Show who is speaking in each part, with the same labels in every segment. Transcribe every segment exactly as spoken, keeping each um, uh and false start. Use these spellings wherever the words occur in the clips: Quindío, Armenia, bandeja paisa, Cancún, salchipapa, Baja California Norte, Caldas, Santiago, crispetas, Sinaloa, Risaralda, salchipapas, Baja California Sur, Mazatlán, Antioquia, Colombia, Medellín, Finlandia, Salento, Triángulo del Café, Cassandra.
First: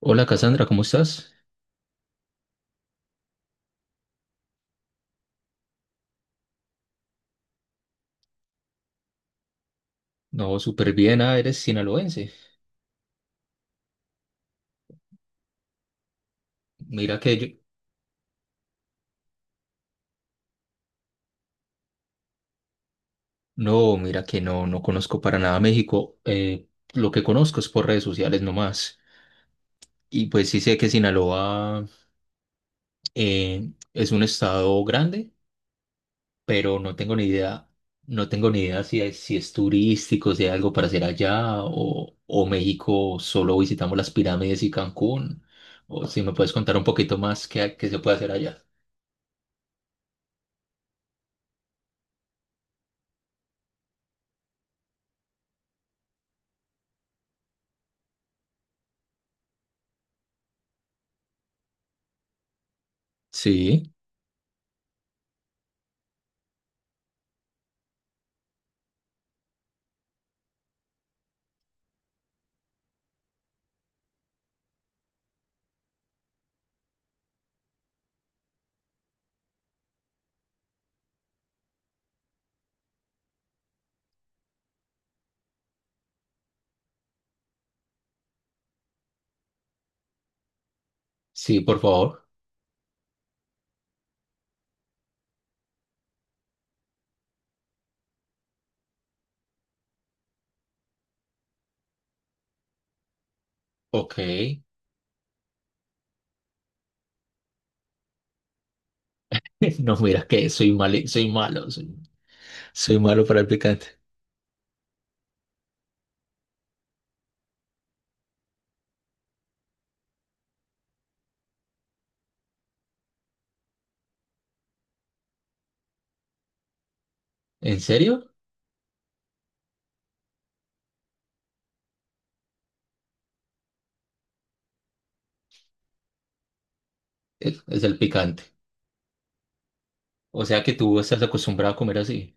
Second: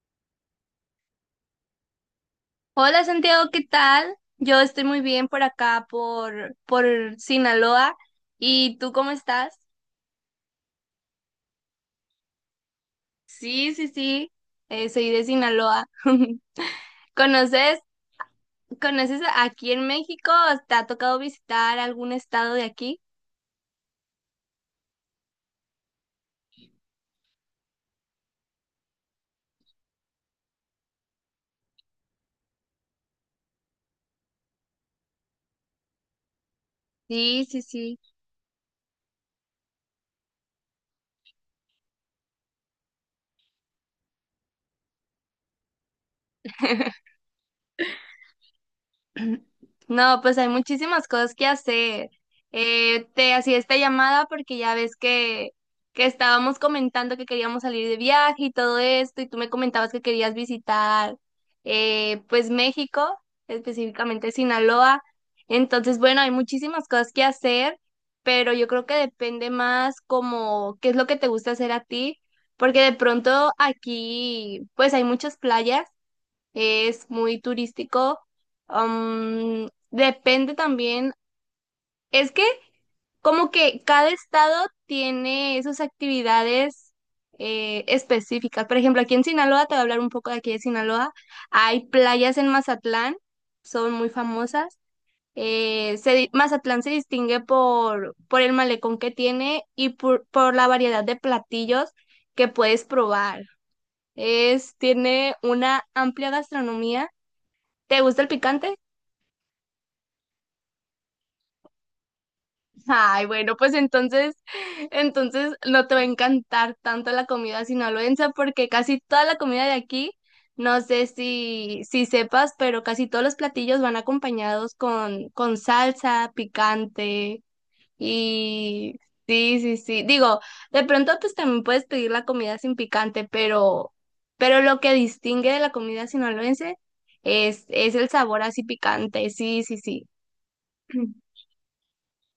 Speaker 1: Hola Cassandra, ¿cómo estás?
Speaker 2: Hola Santiago, ¿qué tal? Yo estoy muy bien por acá, por, por Sinaloa. ¿Y tú cómo estás?
Speaker 1: No, súper bien, ah, eres sinaloense.
Speaker 2: Sí, sí, sí, eh, soy de Sinaloa.
Speaker 1: Mira que yo,
Speaker 2: ¿Conoces, ¿conoces aquí en México? ¿Te ha tocado visitar algún estado de aquí?
Speaker 1: no, mira que no, no conozco para nada México. Eh, lo que conozco es por redes sociales nomás. Y pues sí sé que Sinaloa eh, es un estado grande, pero no tengo ni
Speaker 2: Sí, sí,
Speaker 1: idea,
Speaker 2: sí.
Speaker 1: no tengo ni idea si es, si es turístico, si hay algo para hacer allá, o, o México solo visitamos las pirámides y Cancún. O si me puedes contar un poquito más qué, qué se puede hacer allá.
Speaker 2: No, pues hay muchísimas cosas que hacer. Eh, te hacía esta llamada porque ya ves que, que estábamos comentando que queríamos salir de viaje y todo esto, y tú me comentabas que querías visitar eh, pues México,
Speaker 1: Sí,
Speaker 2: específicamente Sinaloa. Entonces, bueno, hay muchísimas cosas que hacer, pero yo creo que depende más como qué es lo que te gusta hacer a ti, porque de pronto aquí pues hay muchas playas, es muy turístico. Um, depende también, es que como que cada estado tiene sus actividades eh, específicas. Por ejemplo, aquí en Sinaloa, te voy a hablar un poco de aquí de Sinaloa,
Speaker 1: sí, por
Speaker 2: hay
Speaker 1: favor.
Speaker 2: playas en Mazatlán, son muy famosas. Eh, se di- Mazatlán se distingue por, por el malecón que tiene y por, por la variedad de platillos que puedes probar.
Speaker 1: Ok.
Speaker 2: Es, tiene una amplia gastronomía. ¿Te gusta el picante?
Speaker 1: No, mira que soy mal, soy malo, soy, soy malo
Speaker 2: Ay,
Speaker 1: para el
Speaker 2: bueno, pues
Speaker 1: picante.
Speaker 2: entonces, entonces no te va a encantar tanto la comida sinaloense porque casi toda la comida de aquí, no sé si, si sepas, pero casi todos los platillos van acompañados con, con salsa, picante
Speaker 1: ¿En serio?
Speaker 2: y sí, sí, sí. Digo, de pronto pues también puedes pedir la comida sin picante, pero, pero lo que distingue de la comida sinaloense
Speaker 1: Es,
Speaker 2: es,
Speaker 1: es
Speaker 2: es
Speaker 1: el
Speaker 2: el
Speaker 1: picante.
Speaker 2: sabor así picante, sí, sí, sí.
Speaker 1: O sea que tú estás acostumbrado a comer así.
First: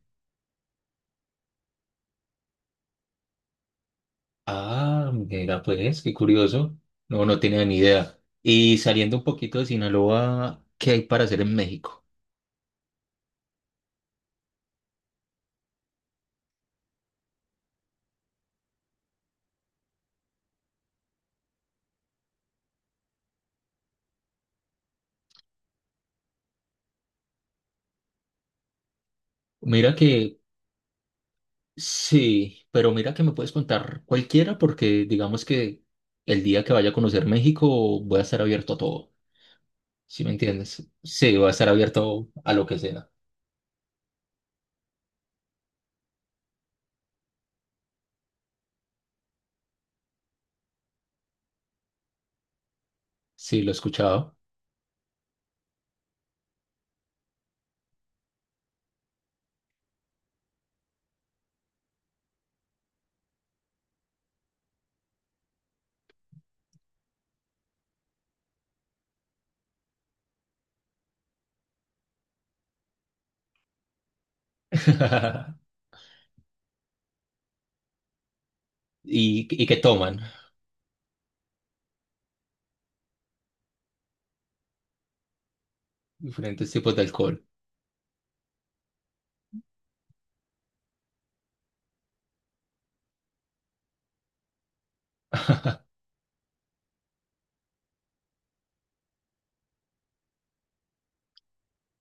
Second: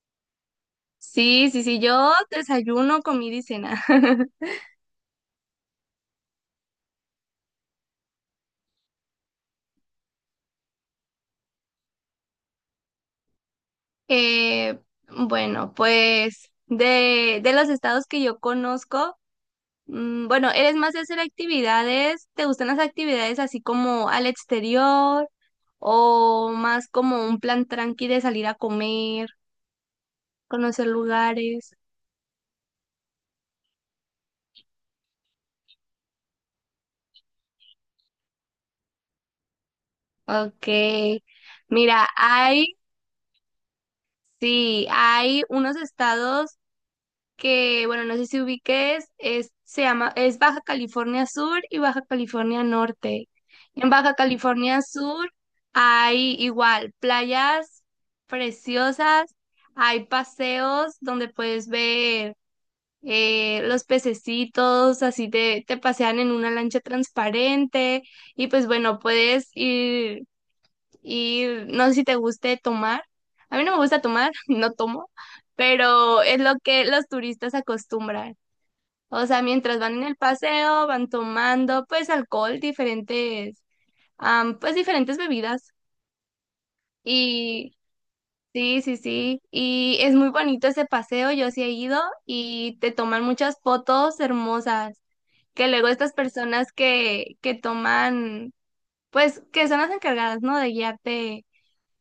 Speaker 2: Sí, sí, sí, yo desayuno, comida y cena.
Speaker 1: Ah, mira, pues, qué curioso. No, no tenía ni idea. Y saliendo un poquito de Sinaloa, ¿qué hay para hacer en México?
Speaker 2: Eh, bueno, pues de, de los estados que yo conozco, mm, bueno, ¿eres más de hacer actividades? ¿Te gustan las actividades así como al exterior o más como un plan tranqui de salir a comer,
Speaker 1: Mira que
Speaker 2: conocer lugares?
Speaker 1: sí, pero mira que me puedes contar cualquiera porque digamos que el día que vaya a conocer México voy a estar abierto a todo. ¿Sí me
Speaker 2: Ok,
Speaker 1: entiendes? Sí, voy a estar
Speaker 2: mira,
Speaker 1: abierto a lo
Speaker 2: hay,
Speaker 1: que sea.
Speaker 2: sí, hay unos estados que, bueno, no sé si ubiques, es, se llama, es Baja California Sur y Baja California Norte.
Speaker 1: Sí, lo he
Speaker 2: En Baja
Speaker 1: escuchado.
Speaker 2: California Sur hay igual playas preciosas, hay paseos donde puedes ver eh, los pececitos, así te, te pasean en una lancha transparente y pues bueno, puedes ir y no sé si te guste tomar. A mí no me gusta tomar, no tomo, pero es lo que los turistas acostumbran. O sea,
Speaker 1: ¿Y, y qué
Speaker 2: mientras van en el
Speaker 1: toman?
Speaker 2: paseo, van tomando pues alcohol, diferentes, am, pues diferentes bebidas.
Speaker 1: Diferentes tipos de alcohol.
Speaker 2: Y sí, sí, sí. Y es muy bonito ese paseo, yo sí he ido y te toman muchas fotos hermosas. Que luego estas personas que, que toman, pues que son las encargadas, ¿no? De guiarte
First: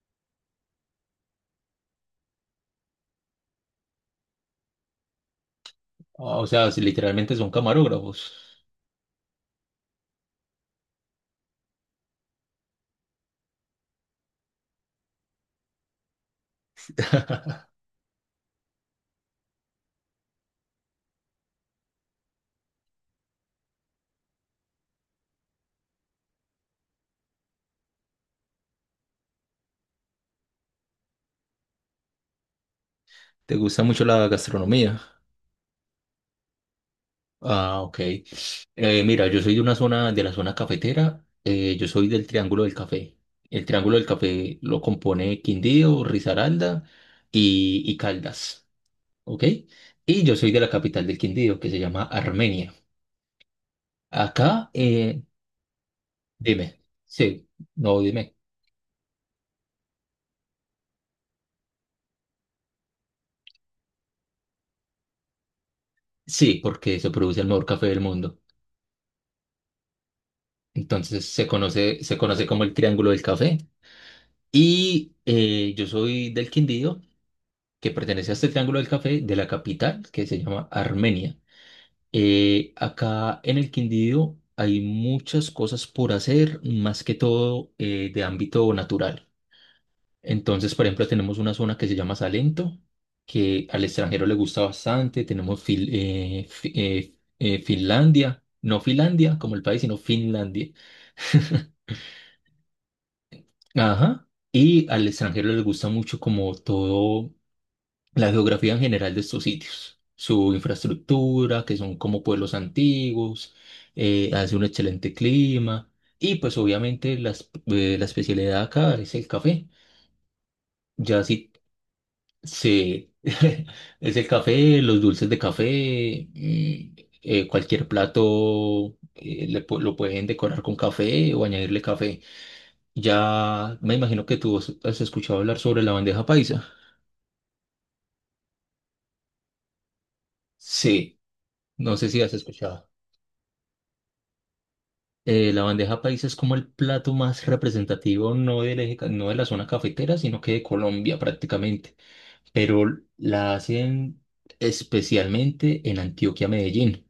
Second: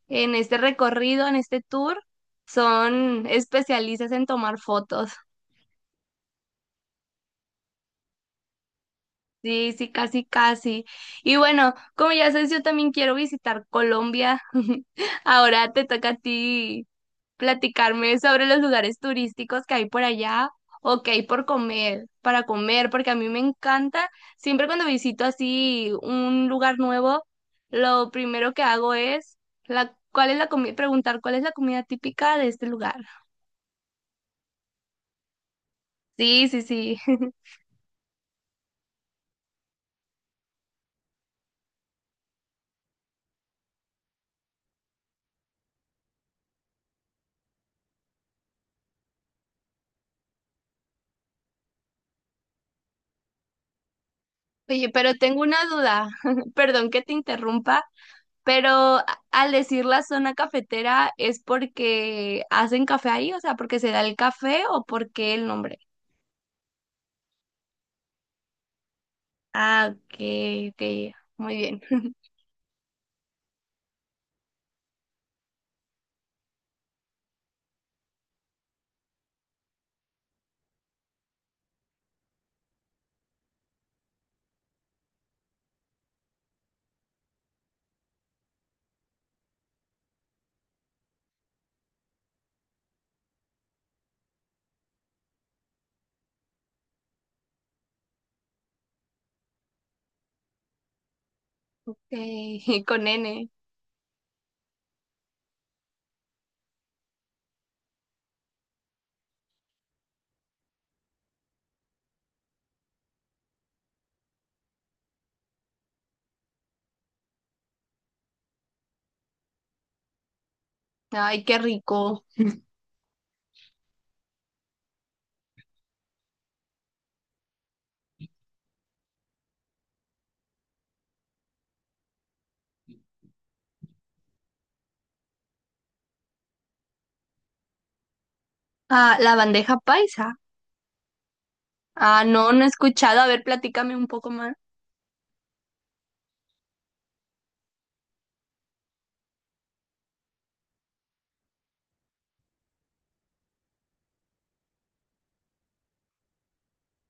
Speaker 2: en este recorrido, en este tour, son especialistas en tomar fotos.
Speaker 1: O sea, si literalmente son camarógrafos.
Speaker 2: Sí, sí, casi, casi. Y bueno, como ya sabes, yo también quiero visitar Colombia. Ahora te toca a ti platicarme sobre los lugares turísticos que hay por allá o que hay por comer, para comer, porque a mí me encanta. Siempre cuando visito así un lugar nuevo, lo primero que hago es la, ¿cuál es la comida? Preguntar cuál es la comida típica de este lugar.
Speaker 1: ¿Te gusta mucho la gastronomía?
Speaker 2: Sí, sí, sí.
Speaker 1: Ah, ok. Eh, mira, yo soy de una zona, de la zona cafetera. Eh, yo soy del Triángulo del Café. El Triángulo del Café lo compone Quindío, Risaralda y, y Caldas. ¿Ok? Y yo soy de la capital del Quindío, que se llama Armenia. Acá,
Speaker 2: Oye, pero
Speaker 1: eh,
Speaker 2: tengo una duda.
Speaker 1: dime.
Speaker 2: Perdón que te
Speaker 1: Sí,
Speaker 2: interrumpa,
Speaker 1: no, dime.
Speaker 2: pero a- al decir la zona cafetera es porque hacen café ahí, o sea, porque se da el café o porque el nombre.
Speaker 1: Sí, porque se produce el mejor café del mundo.
Speaker 2: Ah, ok, ok,
Speaker 1: Entonces se
Speaker 2: muy bien.
Speaker 1: conoce, se conoce como el Triángulo del Café. Y eh, yo soy del Quindío, que pertenece a este Triángulo del Café de la capital, que se llama Armenia. Eh, acá en el Quindío hay muchas cosas por hacer, más que todo eh, de ámbito natural. Entonces, por ejemplo, tenemos una zona que se llama Salento, que al extranjero le gusta bastante. Tenemos Fil- eh, Fi- eh, eh, Finlandia, no Finlandia como el país, sino Finlandia.
Speaker 2: Eh, con N.
Speaker 1: Ajá. Y al extranjero les gusta mucho como todo la geografía en general de estos sitios, su infraestructura, que son como pueblos antiguos, eh, hace un excelente clima y pues obviamente la, es- eh, la especialidad acá es el café. Ya
Speaker 2: Ay,
Speaker 1: si
Speaker 2: qué rico.
Speaker 1: sí, es el café, los dulces de café, mm, eh, cualquier plato eh, le pu- lo pueden decorar con café o añadirle café. Ya me imagino que tú has has escuchado hablar sobre la bandeja paisa.
Speaker 2: Ah, la bandeja paisa.
Speaker 1: Sí, no sé si
Speaker 2: Ah,
Speaker 1: has
Speaker 2: no, no he
Speaker 1: escuchado.
Speaker 2: escuchado. A ver, platícame un poco más.
Speaker 1: Eh, la bandeja paisa es como el plato más representativo, no del eje ca- no de la zona cafetera, sino que de Colombia prácticamente. Pero la hacen especialmente en Antioquia, Medellín.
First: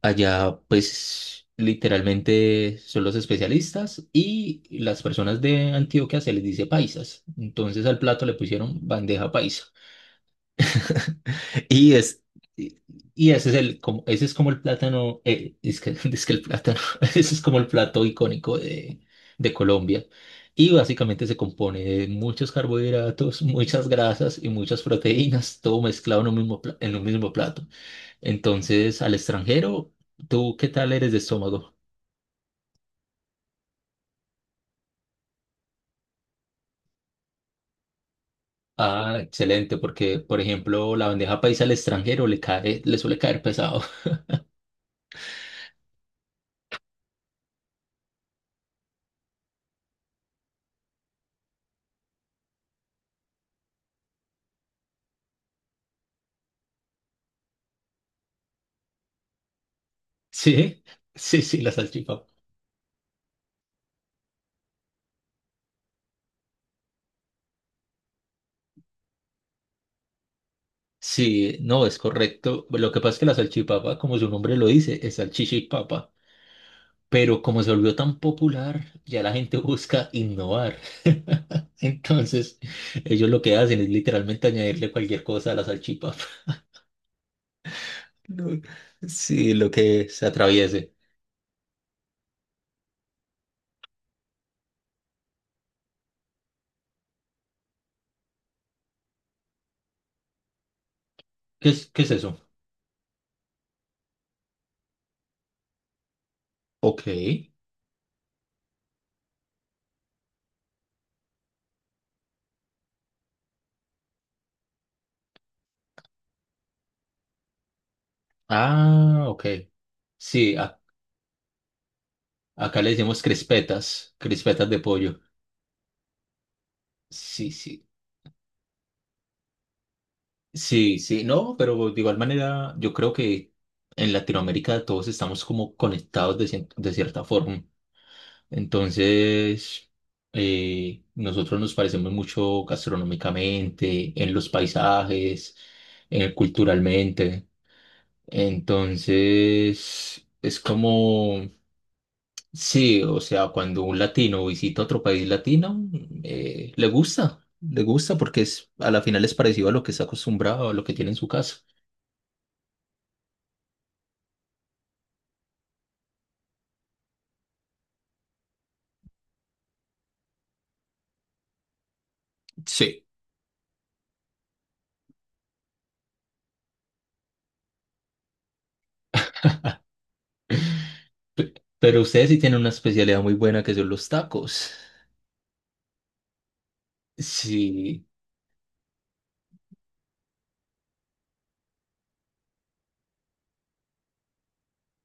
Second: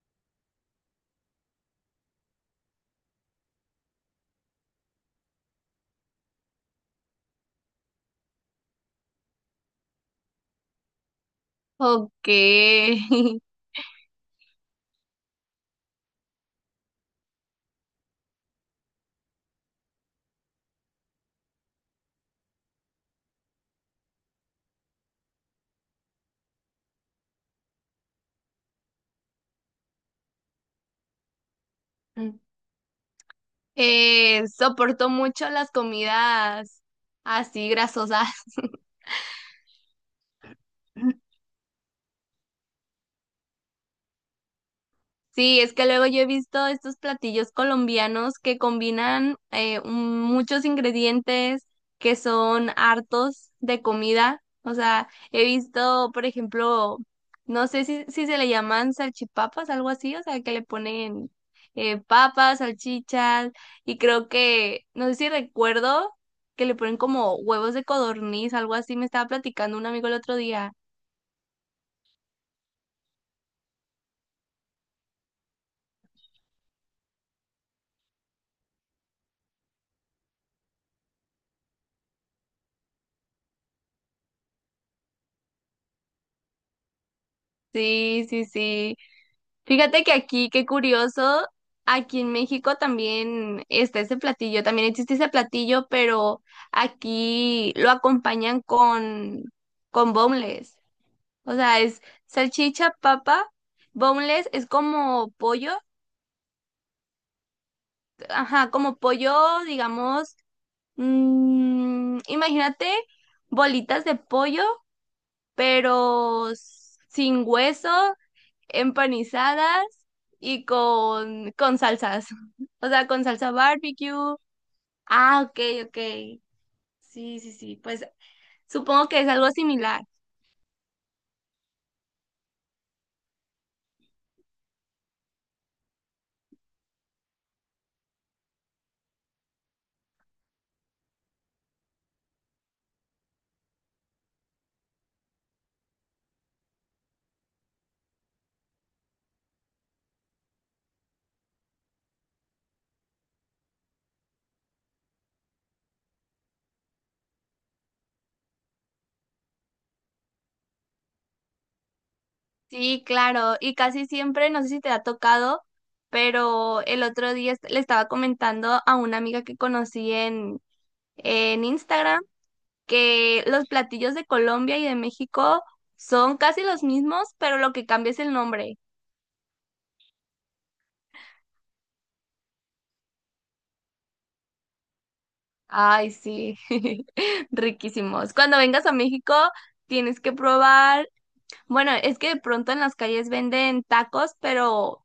Speaker 1: Allá, pues, literalmente son los especialistas y las personas de Antioquia se les dice paisas. Entonces al plato le pusieron bandeja paisa. Y es,
Speaker 2: Ok.
Speaker 1: y y ese es el, como, ese es como el plátano, eh, es que, es que el plátano, ese es como el plato icónico de, de Colombia. Y básicamente se compone de muchos carbohidratos, muchas grasas y muchas proteínas, todo mezclado en un mismo, pla- en un mismo plato. Entonces, al extranjero, ¿tú qué tal eres de estómago?
Speaker 2: Eh, soporto mucho las comidas así grasosas.
Speaker 1: Ah, excelente, porque por ejemplo la bandeja paisa al extranjero le cae, le suele caer pesado.
Speaker 2: Sí, es que luego yo he visto estos platillos colombianos que combinan eh, un- muchos ingredientes que son hartos de comida. O sea, he visto, por ejemplo, no sé si, si se le llaman salchipapas, algo así, o sea, que le
Speaker 1: Sí,
Speaker 2: ponen
Speaker 1: sí, sí, la
Speaker 2: eh,
Speaker 1: salchipapa.
Speaker 2: papas, salchichas, y creo que, no sé si recuerdo que le ponen como huevos de codorniz, algo así, me estaba platicando un amigo el otro día.
Speaker 1: Sí, no, es correcto. Lo que pasa es que la salchipapa, como su nombre lo dice, es salchicha y papa, pero como se volvió tan popular, ya la gente busca innovar. Entonces, ellos lo que hacen es literalmente añadirle cualquier cosa a la salchipapa.
Speaker 2: Sí, sí,
Speaker 1: No,
Speaker 2: sí.
Speaker 1: sí, lo
Speaker 2: Fíjate
Speaker 1: que
Speaker 2: que
Speaker 1: se
Speaker 2: aquí, qué
Speaker 1: atraviese.
Speaker 2: curioso, aquí en México también está ese platillo, también existe ese platillo, pero aquí lo acompañan con, con boneless. O
Speaker 1: ¿Qué
Speaker 2: sea,
Speaker 1: es,
Speaker 2: es
Speaker 1: qué es eso?
Speaker 2: salchicha, papa, boneless es como pollo,
Speaker 1: Ok.
Speaker 2: ajá, como pollo, digamos, mm, imagínate bolitas de pollo, pero sin hueso,
Speaker 1: Ah, ok.
Speaker 2: empanizadas
Speaker 1: Sí,
Speaker 2: y con, con salsas.
Speaker 1: acá le
Speaker 2: O sea,
Speaker 1: decimos
Speaker 2: con salsa
Speaker 1: crispetas,
Speaker 2: barbecue.
Speaker 1: crispetas de pollo.
Speaker 2: Ah, ok, ok. Sí,
Speaker 1: Sí,
Speaker 2: sí, sí.
Speaker 1: sí,
Speaker 2: Pues supongo que es algo similar.
Speaker 1: sí, sí, no, pero de igual manera yo creo que en Latinoamérica todos estamos como conectados de, cien- de cierta forma. Entonces, eh, nosotros nos parecemos mucho gastronómicamente, en los paisajes, eh, culturalmente. Entonces, es como sí, o sea, cuando un latino visita otro país latino, eh, le gusta, le gusta porque es, a la final es parecido a lo que está acostumbrado, a lo que tiene en su casa.
Speaker 2: Sí, claro. Y casi siempre, no sé si te ha tocado, pero el otro día est- le estaba comentando a una amiga que conocí en, en Instagram
Speaker 1: Sí.
Speaker 2: que los platillos de Colombia y de México son casi los mismos, pero lo que cambia es el nombre.
Speaker 1: Pe- Pero ustedes sí tienen una especialidad muy buena que son los tacos.
Speaker 2: Ay, sí,
Speaker 1: Sí,
Speaker 2: riquísimos. Cuando vengas a México, tienes que probar. Bueno, es que de pronto en las calles venden tacos, pero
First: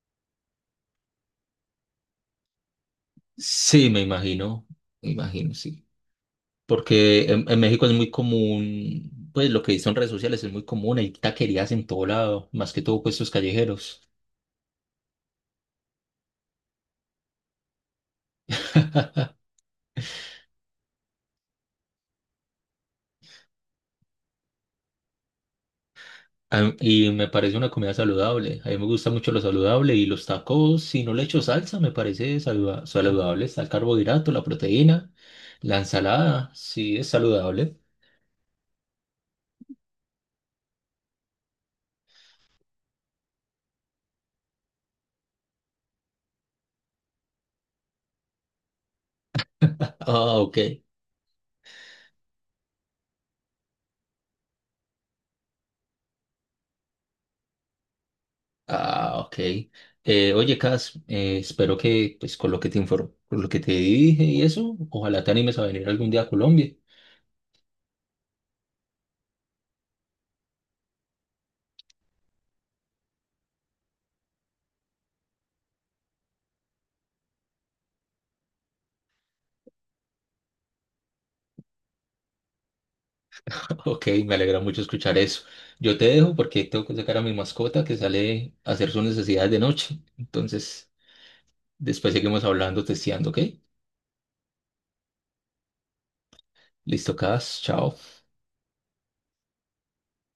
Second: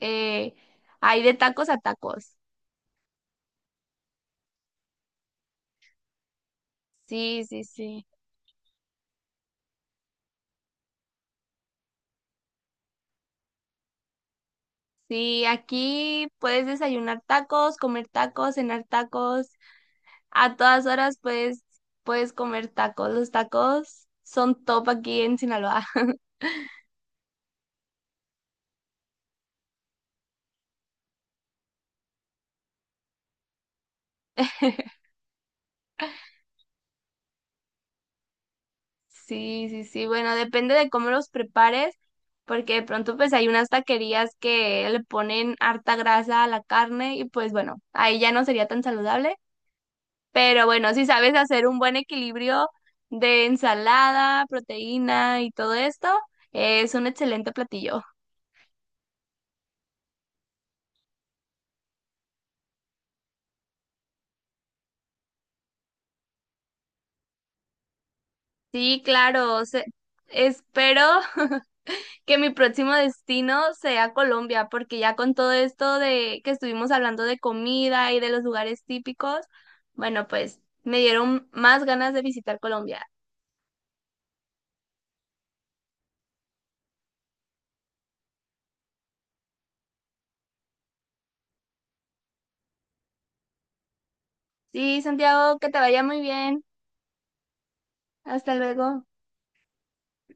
Speaker 2: eh, hay de tacos a tacos.
Speaker 1: sí, me imagino, me imagino, sí. Porque
Speaker 2: Sí,
Speaker 1: en, en
Speaker 2: sí,
Speaker 1: México es
Speaker 2: sí.
Speaker 1: muy común, pues lo que dicen redes sociales es muy común, hay taquerías en todo lado, más que todo puestos callejeros.
Speaker 2: Sí, aquí puedes desayunar tacos, comer tacos, cenar tacos. A todas horas puedes, puedes comer tacos. Los tacos son top aquí en Sinaloa.
Speaker 1: Am- Y me parece una comida saludable. A mí me gusta mucho lo saludable y los tacos, si no le echo salsa, me parece saluda- saludable. Está el carbohidrato, la proteína, la ensalada, sí es saludable.
Speaker 2: Sí, sí, sí. Bueno, depende de cómo los prepares, porque de pronto pues hay unas taquerías que le ponen harta grasa a la carne y pues bueno, ahí ya no sería tan saludable.
Speaker 1: Ah,
Speaker 2: Pero
Speaker 1: ok.
Speaker 2: bueno, si sabes hacer un buen equilibrio de ensalada, proteína y todo esto, es un excelente platillo.
Speaker 1: Ah, ok. Eh, oye, Cas, eh, espero que pues con lo que te informo, con lo que te dije y eso, ojalá te animes a venir algún día a Colombia.
Speaker 2: Sí, claro. Se- espero que mi próximo destino sea Colombia, porque ya con todo esto de que estuvimos hablando de comida y de los lugares típicos, bueno, pues me dieron más ganas de visitar Colombia.
Speaker 1: Ok, me alegra mucho escuchar eso. Yo te dejo porque tengo que sacar a mi mascota que sale a hacer sus necesidades de noche. Entonces... Después seguimos hablando, testeando, ¿ok?
Speaker 2: Sí, Santiago, que te vaya muy bien.
Speaker 1: Listo, Cas, chao.
Speaker 2: Hasta luego.